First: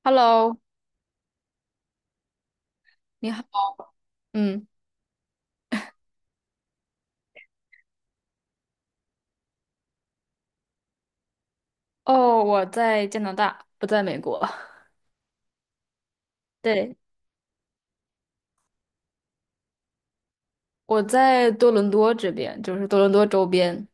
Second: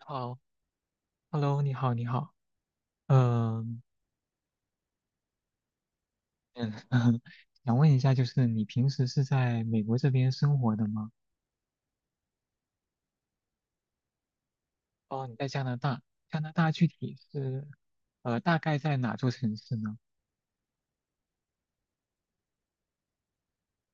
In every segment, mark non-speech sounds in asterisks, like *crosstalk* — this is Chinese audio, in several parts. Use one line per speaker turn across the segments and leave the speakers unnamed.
好
Hello，
，Hello，你好，你好，
你好。
嗯
嗯，
嗯，*laughs* 想问一下，就是你平时是在美国这边生活的吗？
哦，我在加拿大，不在美国。*laughs*
哦，你在加拿大，加拿大具
对，
体是，大概在哪座城市呢？
我在多伦多这边，就是多伦多周边。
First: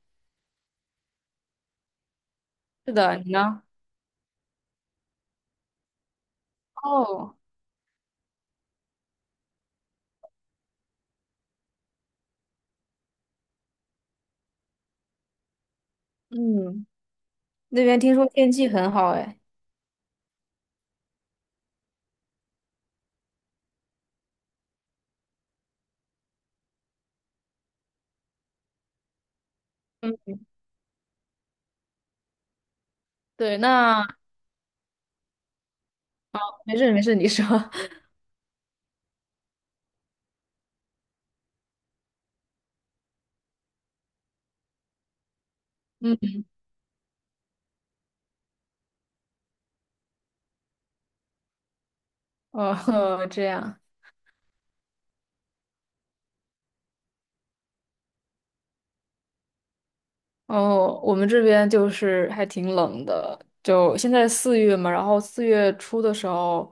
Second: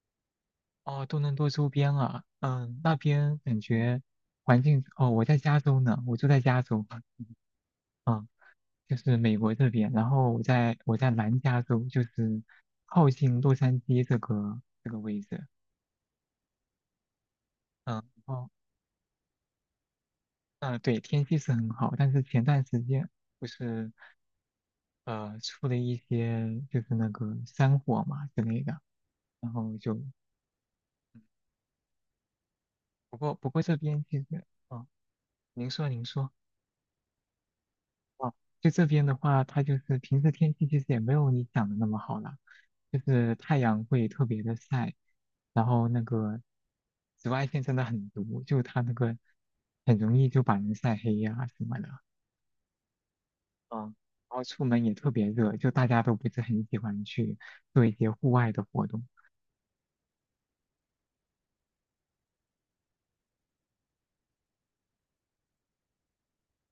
哦，多伦多周边啊，嗯，
是
那
的，你
边感
呢？
觉环境，哦，我在加州呢，我住在加州，
哦，
嗯，就是美国这边，然后我在南加州，就是靠近洛杉矶这个位置，
嗯，那边
嗯。
听说
哦
天气很好哎。
嗯，对，天气是很好，但是前段时间不是出了一些就是那个山火嘛之类的，然后就嗯
嗯，
不过不
对，
过这边
那
其实哦，您说。
没事没事，你说。*laughs*
哦，就这边的话，它就是平时天气其实也没有你想的那么好了，就是太阳会特别的晒，然后那
嗯，
个紫外线真的很毒，就它那个很容易就把人晒黑呀、什么的，
哦，*laughs* 这样。
嗯，然后出门也特别热，就大家都不是很喜欢去做一些户外的活动。
哦，我们这边就是还挺冷的，就现在四月嘛，然后四月初的时候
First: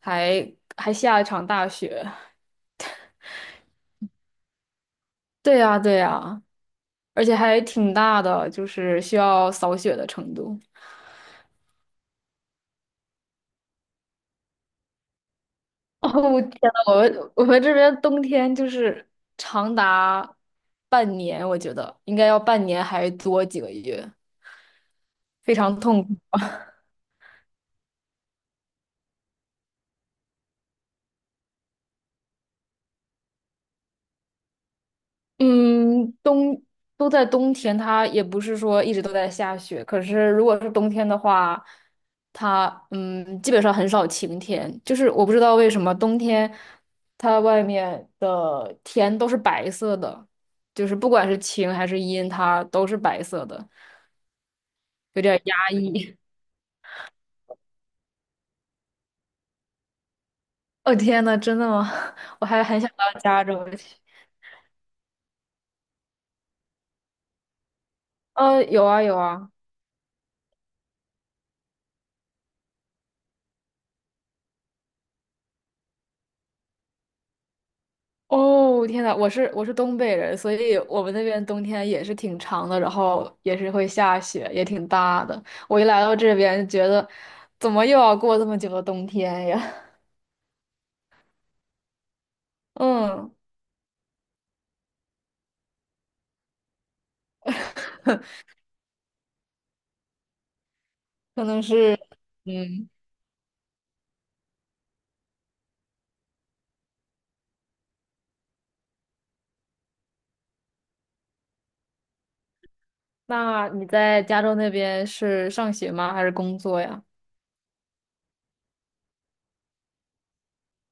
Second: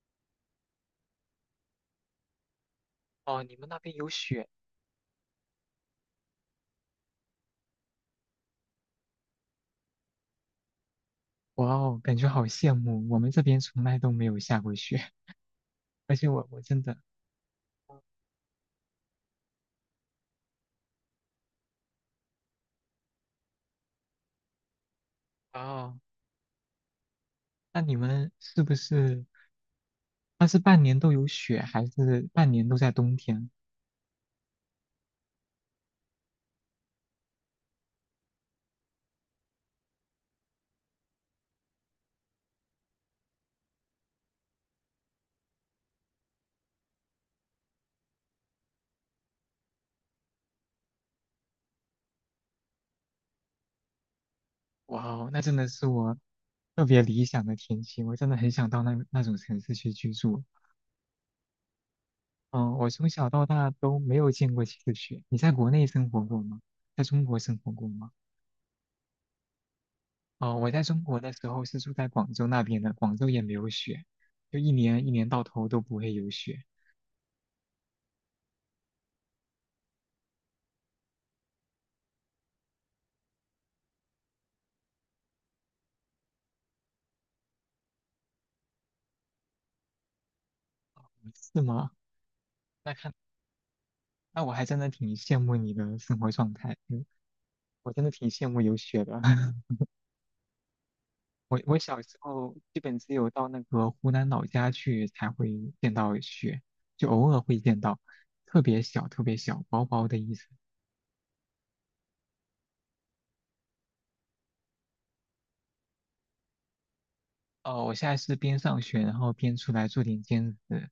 还还下一场大雪。
哦，你们那边有雪，
对呀,对呀,而且还挺大的，就是需要扫雪的程度。
哇哦，感觉好羡慕，我们这边从来都没有下过雪，*laughs*
*laughs* 哦，
而且
我
我
天
我
呐，
真的，
我们这边冬天就是长达半年，我觉得应该要半年还多几个月，非常
哦，
痛苦。
那你们是不是，那是半年都有雪，还是半年都在冬天？
嗯，都在冬天，它也不是说一直都在下雪。可是如果是冬天的话，它基本上很少晴天。就是我不知道为什么冬天它外面的天都是白色的，就是不管是晴还是阴，它都是白色的，
哇
有
哦，那
点
真的
压
是我
抑。
特别理想的天气，我真的很想到那种城市去居住。
*laughs* 哦天呐，真的吗？*laughs* 我还
嗯，
很
我
想
从
到
小
加
到
州
大
去。
都没有见过几次雪，你在国内生活过吗？在中国生活过吗？
有啊有啊。
哦，我在中国的时候是住在广州那边的，广州也没有雪，就一年一年到头都不会有雪，
哦，天呐，我是东北人，所以我们那边冬天也是挺长的，然后也是会下雪，也挺大的。我一来到这边，觉得怎么又要过这么久的冬天呀？
是吗？
*laughs*
那看，
嗯，
那我还真的挺羡慕你的生活状态，嗯，我真的挺羡慕有雪的。*laughs*
可
我
能
我
是，
小时候基
嗯，
本只有到那个湖南老家去才会见到雪，就偶尔会见到，特别小，特别小，薄薄的一层。
那你在加州那边是上学吗？还是工作呀？
哦，我现在是边上学，然后边出来做点兼职。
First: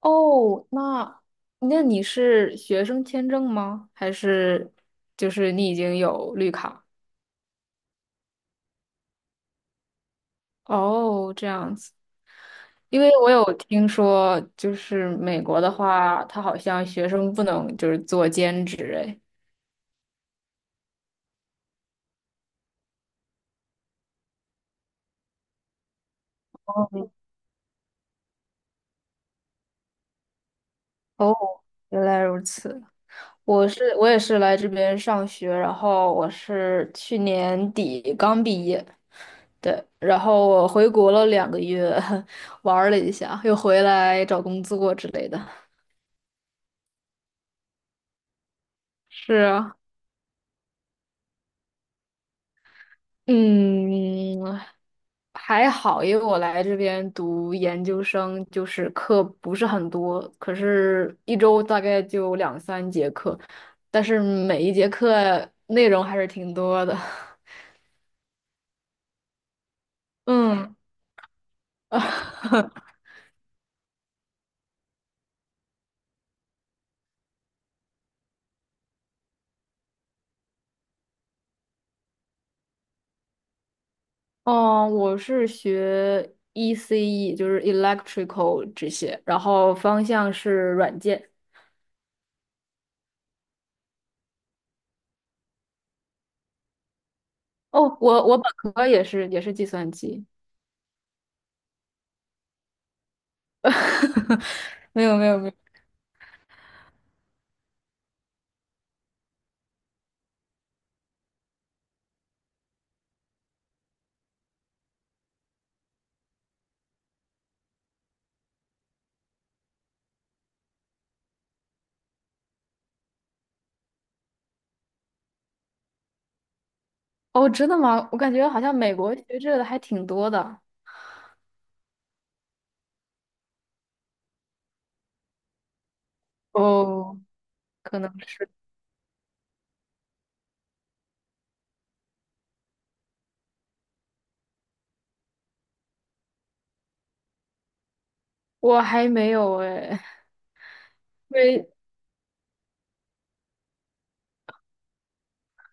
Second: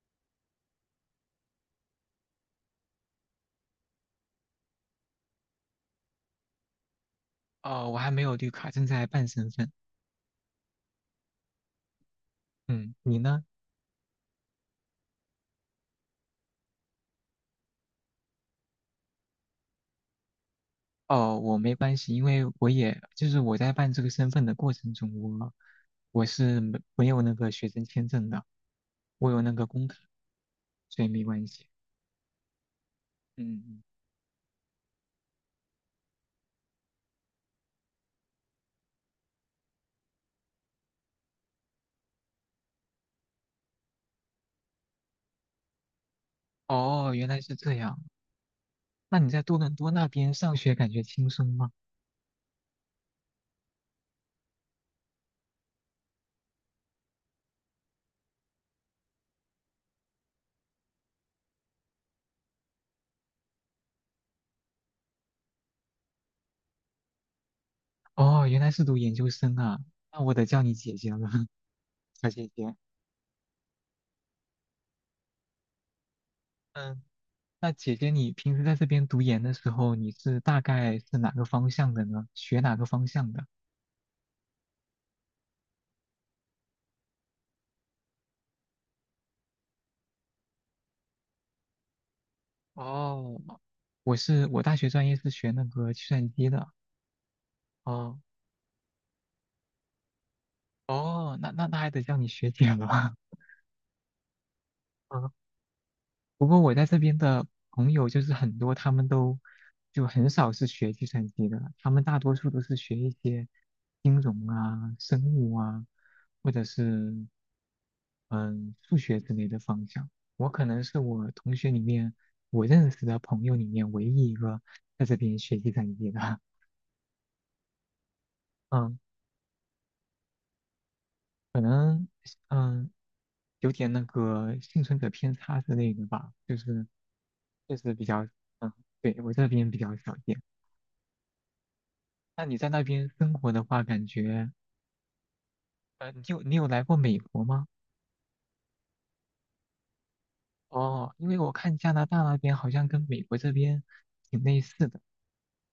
哦，那你是学生签证吗？还是就是你已经有绿卡？
哦，我还没有绿卡，正在办身份。
哦，这样子。
嗯，
因为
你
我
呢？
有听说，就是美国的话，他好像学生不能就是做兼职哎。
哦，我没关系，因为我也就是我在办这个身份的过程中，我我是没有那个学生签证的，我有那个工卡，所以没
哦，
关系。
原来如此。
嗯，嗯
我也是来这边上学，然后我是去年底刚毕业，对，然后我回国了两个月，*laughs* 玩儿了一下，又回来找工作之类的。
哦，原来是这样。那你
是
在多伦
啊，
多那边上学感觉轻松吗？
嗯，还好，因为我来这边读研究生，就是课不是很多，可是一周大概就两三节课，但是每一节课内容还是挺多的。*laughs*
哦，原来是读研究生啊，那我得叫你
嗯，
姐姐了，*laughs* 小姐
*laughs*
姐。嗯，那姐姐你平时在这边读研的时候，你是大概是哪个方向的呢？学哪个方向的？
哦，我是学 ECE,就是 electrical 这些，然后方向是软件。
哦，我是我大学专业是学那个计算机的。
哦，
哦
我本科也是计算机。
哦，那那还得叫你学姐了。*laughs*
*laughs* 没有没
啊，
有没有。
不过我在这边的朋友就是很多，他们都就很少是学计算机的，他们大多数都是学一些金融啊、生物啊，或者是嗯数学之类的方向。我可能是我同学里面我认识的朋友里面唯一一个在这边学计算机的。*laughs*
哦，真的吗？我感觉好像美
嗯，
国学这个的还挺多的。
可能嗯有点那个幸存者偏差之类的吧，就是
哦，
确实
可
比
能
较，
是，
嗯，对，我这边比较少见。那你在那边生活的话，感觉，你有来过美国吗？
我还没有哎，
哦，因为
因
我
为
看加拿大那边好像跟美国这边挺类似的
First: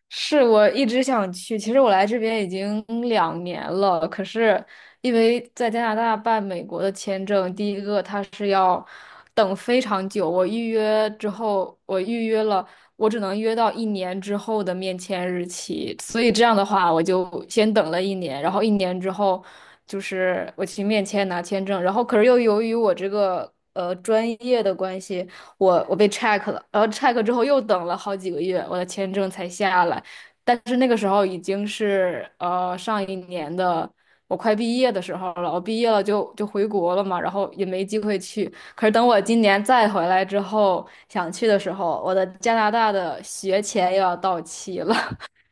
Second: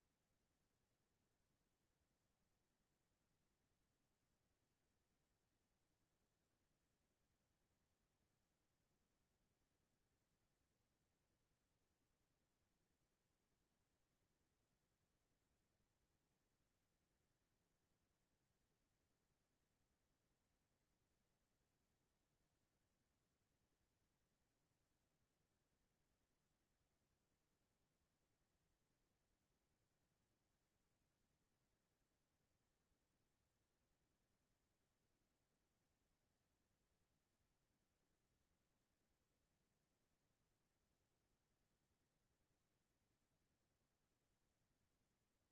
是我一直想去。其实我来这边已经两年了，可是因为在加拿大办美国的签证，第一个它是要等非常久。我预约之后，我只能约到一年之后的面签日期，所以这样的话，我就先等了一年，然后一年之后。就是我去面签拿签证，然后可是又由于我这个专业的关系，我被 check 了，然后 check 之后又等了好几个月，我的签证才下来。但是那个时候已经是上一年的我快毕业的时候了，我毕业了就回国了嘛，然后也没机会去。可是等我今年再回来之后想去的时候，我的加拿大的学签又要到期了。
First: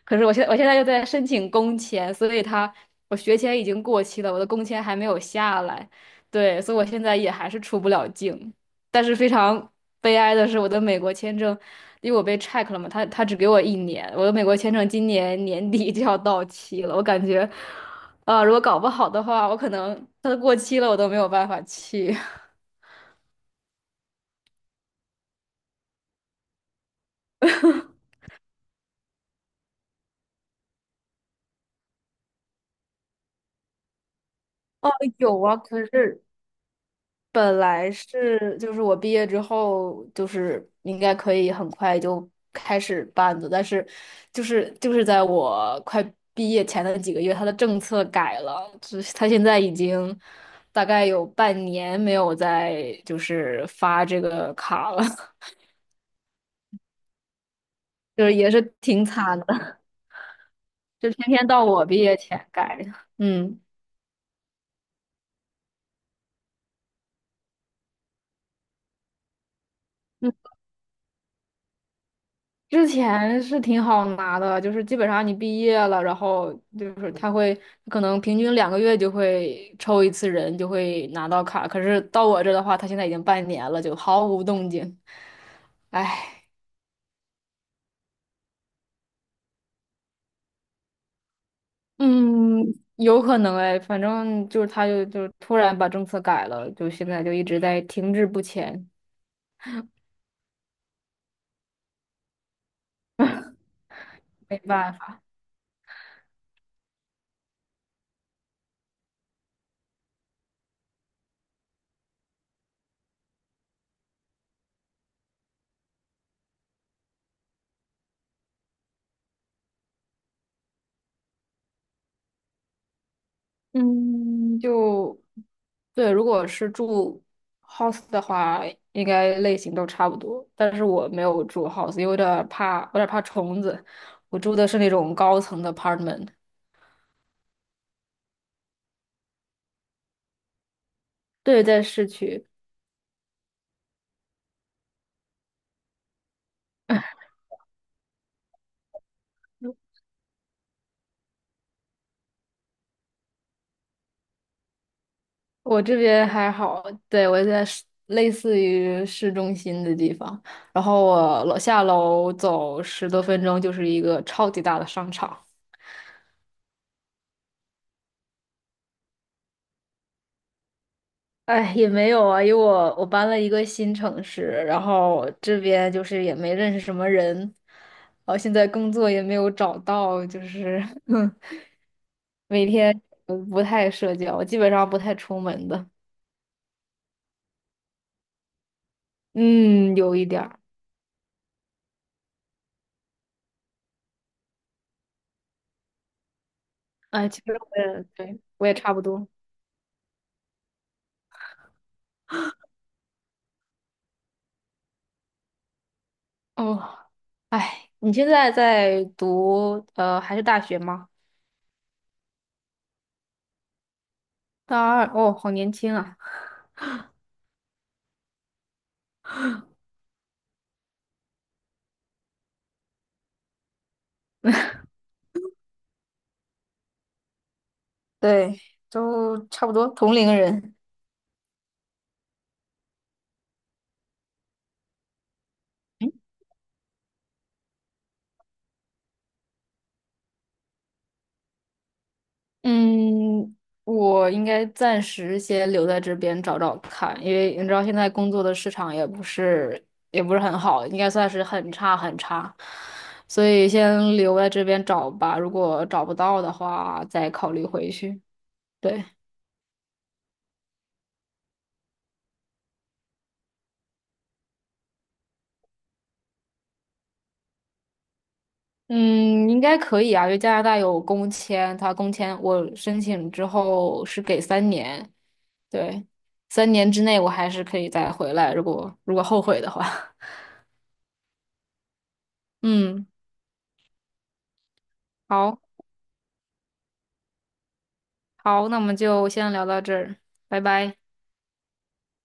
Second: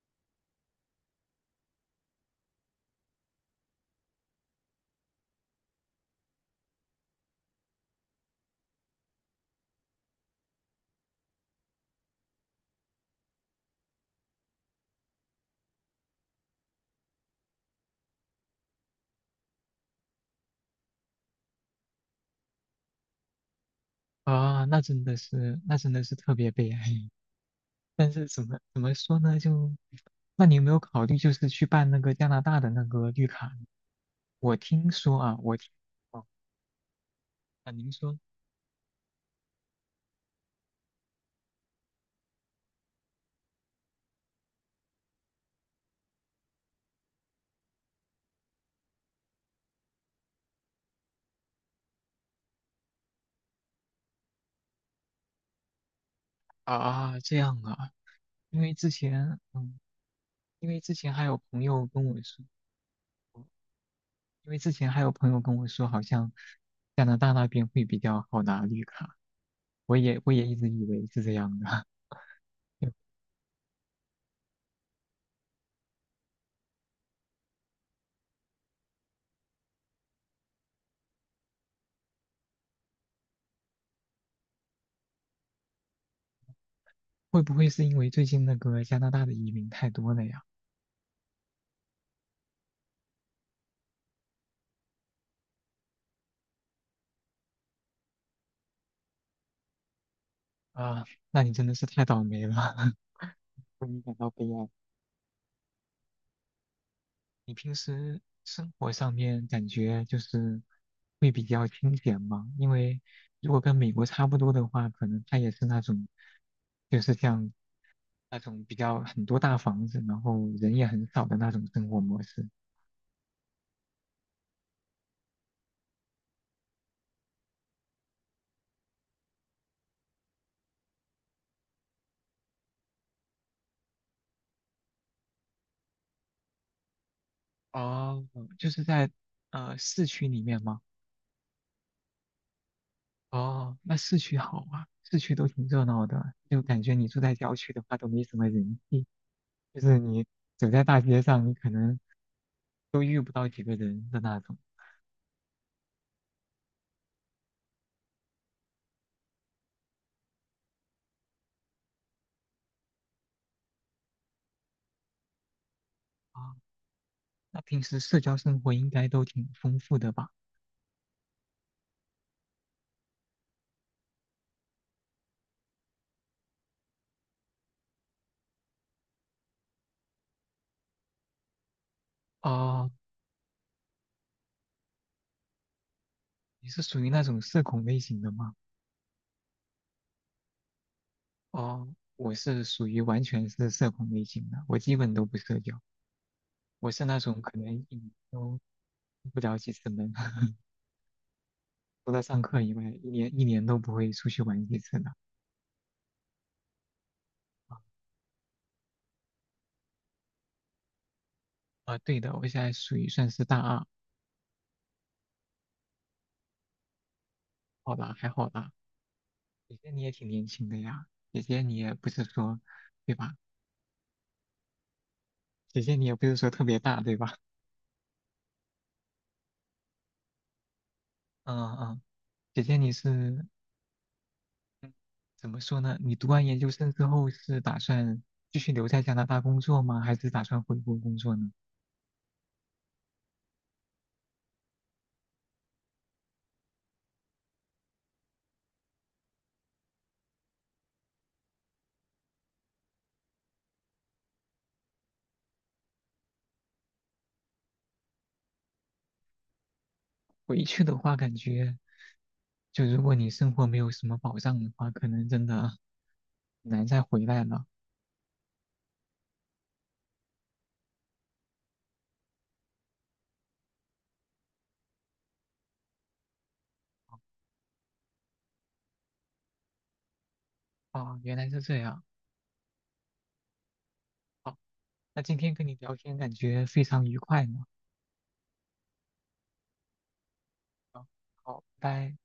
可是我现在又在申请工签，所以我学签已经过期了，我的工签还没有下来，对，所以我现在也还是出不了境。但是非常悲哀的是，我的美国签证，因为我被 check 了嘛，他只给我一年，我的美国签证今年年底就要到期了，我感觉，啊、如果搞不好的话，我可能它都过期了，我都没有办法去。*laughs*
啊，那真的是特别悲哀。*laughs* 但是怎么说呢？就，那你有没有考虑就是去办那个加拿大的那个绿卡呢？我听
哦，
说啊，
有啊，
我听，
可是
哦，
本
啊，
来
您说。
是就是我毕业之后就是应该可以很快就开始办的，但是就是在我快毕业前的几个月，他的政策改了，就是他现在已经大概有半年没有再，就是发这个卡了，*laughs*
啊，这样啊，
就是也
因
是
为之
挺惨
前，
的，
嗯，因为之
就
前还
偏
有
偏
朋
到我
友
毕
跟我
业
说，
前改的，嗯。
因为之前还有朋友跟我说，好像加拿大那边会比较好拿绿卡，我也一直以为是这样的，
之
*laughs*
前是挺好拿的，就是基本上你毕业了，然后就是他会可能平均两个月就会抽一次人，就会拿到卡。可是到我这的话，他现在已经半年了，就毫无动静。唉，
会不会是因为最近那个加拿大的移民太多了呀？
嗯，有可能哎，反正就是就突然把政策改了，就现在就一直在停滞不前，
啊，那你真的是太倒霉了，*laughs* 为你感到悲
没
哀。
办法。
你平时生活上面感觉就是会比较清闲吗？因为如果跟美国差不多的话，可能他也是那种，就是像那种比较很多大房子，然后人也很少的那种生活模式。
嗯，就对，如果是住 house 的话，应该类型都差不多。但是我没有住 house,因为有点儿怕虫子。我住的是那种高层的 apartment,
哦，就是在市区里面吗？
对，在市区。
哦，那市区好啊，市区都挺热闹的，就感觉你住在郊区的话都没什么人气，就是你走在大街上，你可能都遇不到几个人的那种。
我这边还好，对，我在类似于市中心的地方，然后我楼下楼走十多分钟就是一个超级大的商场。
啊，那平时社交生活应该都挺丰富的吧？
哎，也没有啊，因为我搬了一个新城市，然后这边就是也没认识什么人，然后现在工作也没有找到，就是 *laughs* 每
哦，
天不太社交，基本上不太出门的。
你是属于那种社恐类型的吗？
嗯，有一点儿。
哦，我是属于完全是社恐类型的，我基本都不社交。我是那
哎，
种
其实
可
我
能一
也
年
对，
都
我也差不多。
出不了几次门，*laughs* 除了上课以外，一年一年都不会出去玩几次的。
哦，哎，你现在在读还是大学吗？
啊啊对的，我现在属于算是大二，
大二，哦，好年轻啊。
好吧，还好吧。姐姐你也挺年轻的呀，姐姐你也不是说，对吧？姐姐你也不是说特别大，对吧？
对，都差不多同龄人。
嗯嗯，姐姐你是怎么说呢？你读完研究生之后是打算继续留在加拿大工作吗？还是打算回国工作呢？
嗯，我应该暂时先留在这边找找看，因为你知道现在工作的市场也不是很好，应该算是很差很差，所以先留在这边找吧。如果找不到的话，再考虑回去。对，
回去的话，感觉。就如果你生活没有什么保障的话，可能真的很难再回来了。
嗯，应该可以啊，因为加拿大有工签，他工签我申请之后是给三年，对，三年之内我还是可以再回来，如果后悔的话，
哦，原来是这样。
*laughs* 嗯，
好，那今天
好。
跟你聊天感觉非常愉快呢。
好，那我们就先聊到这儿，拜拜。
啊好，拜拜。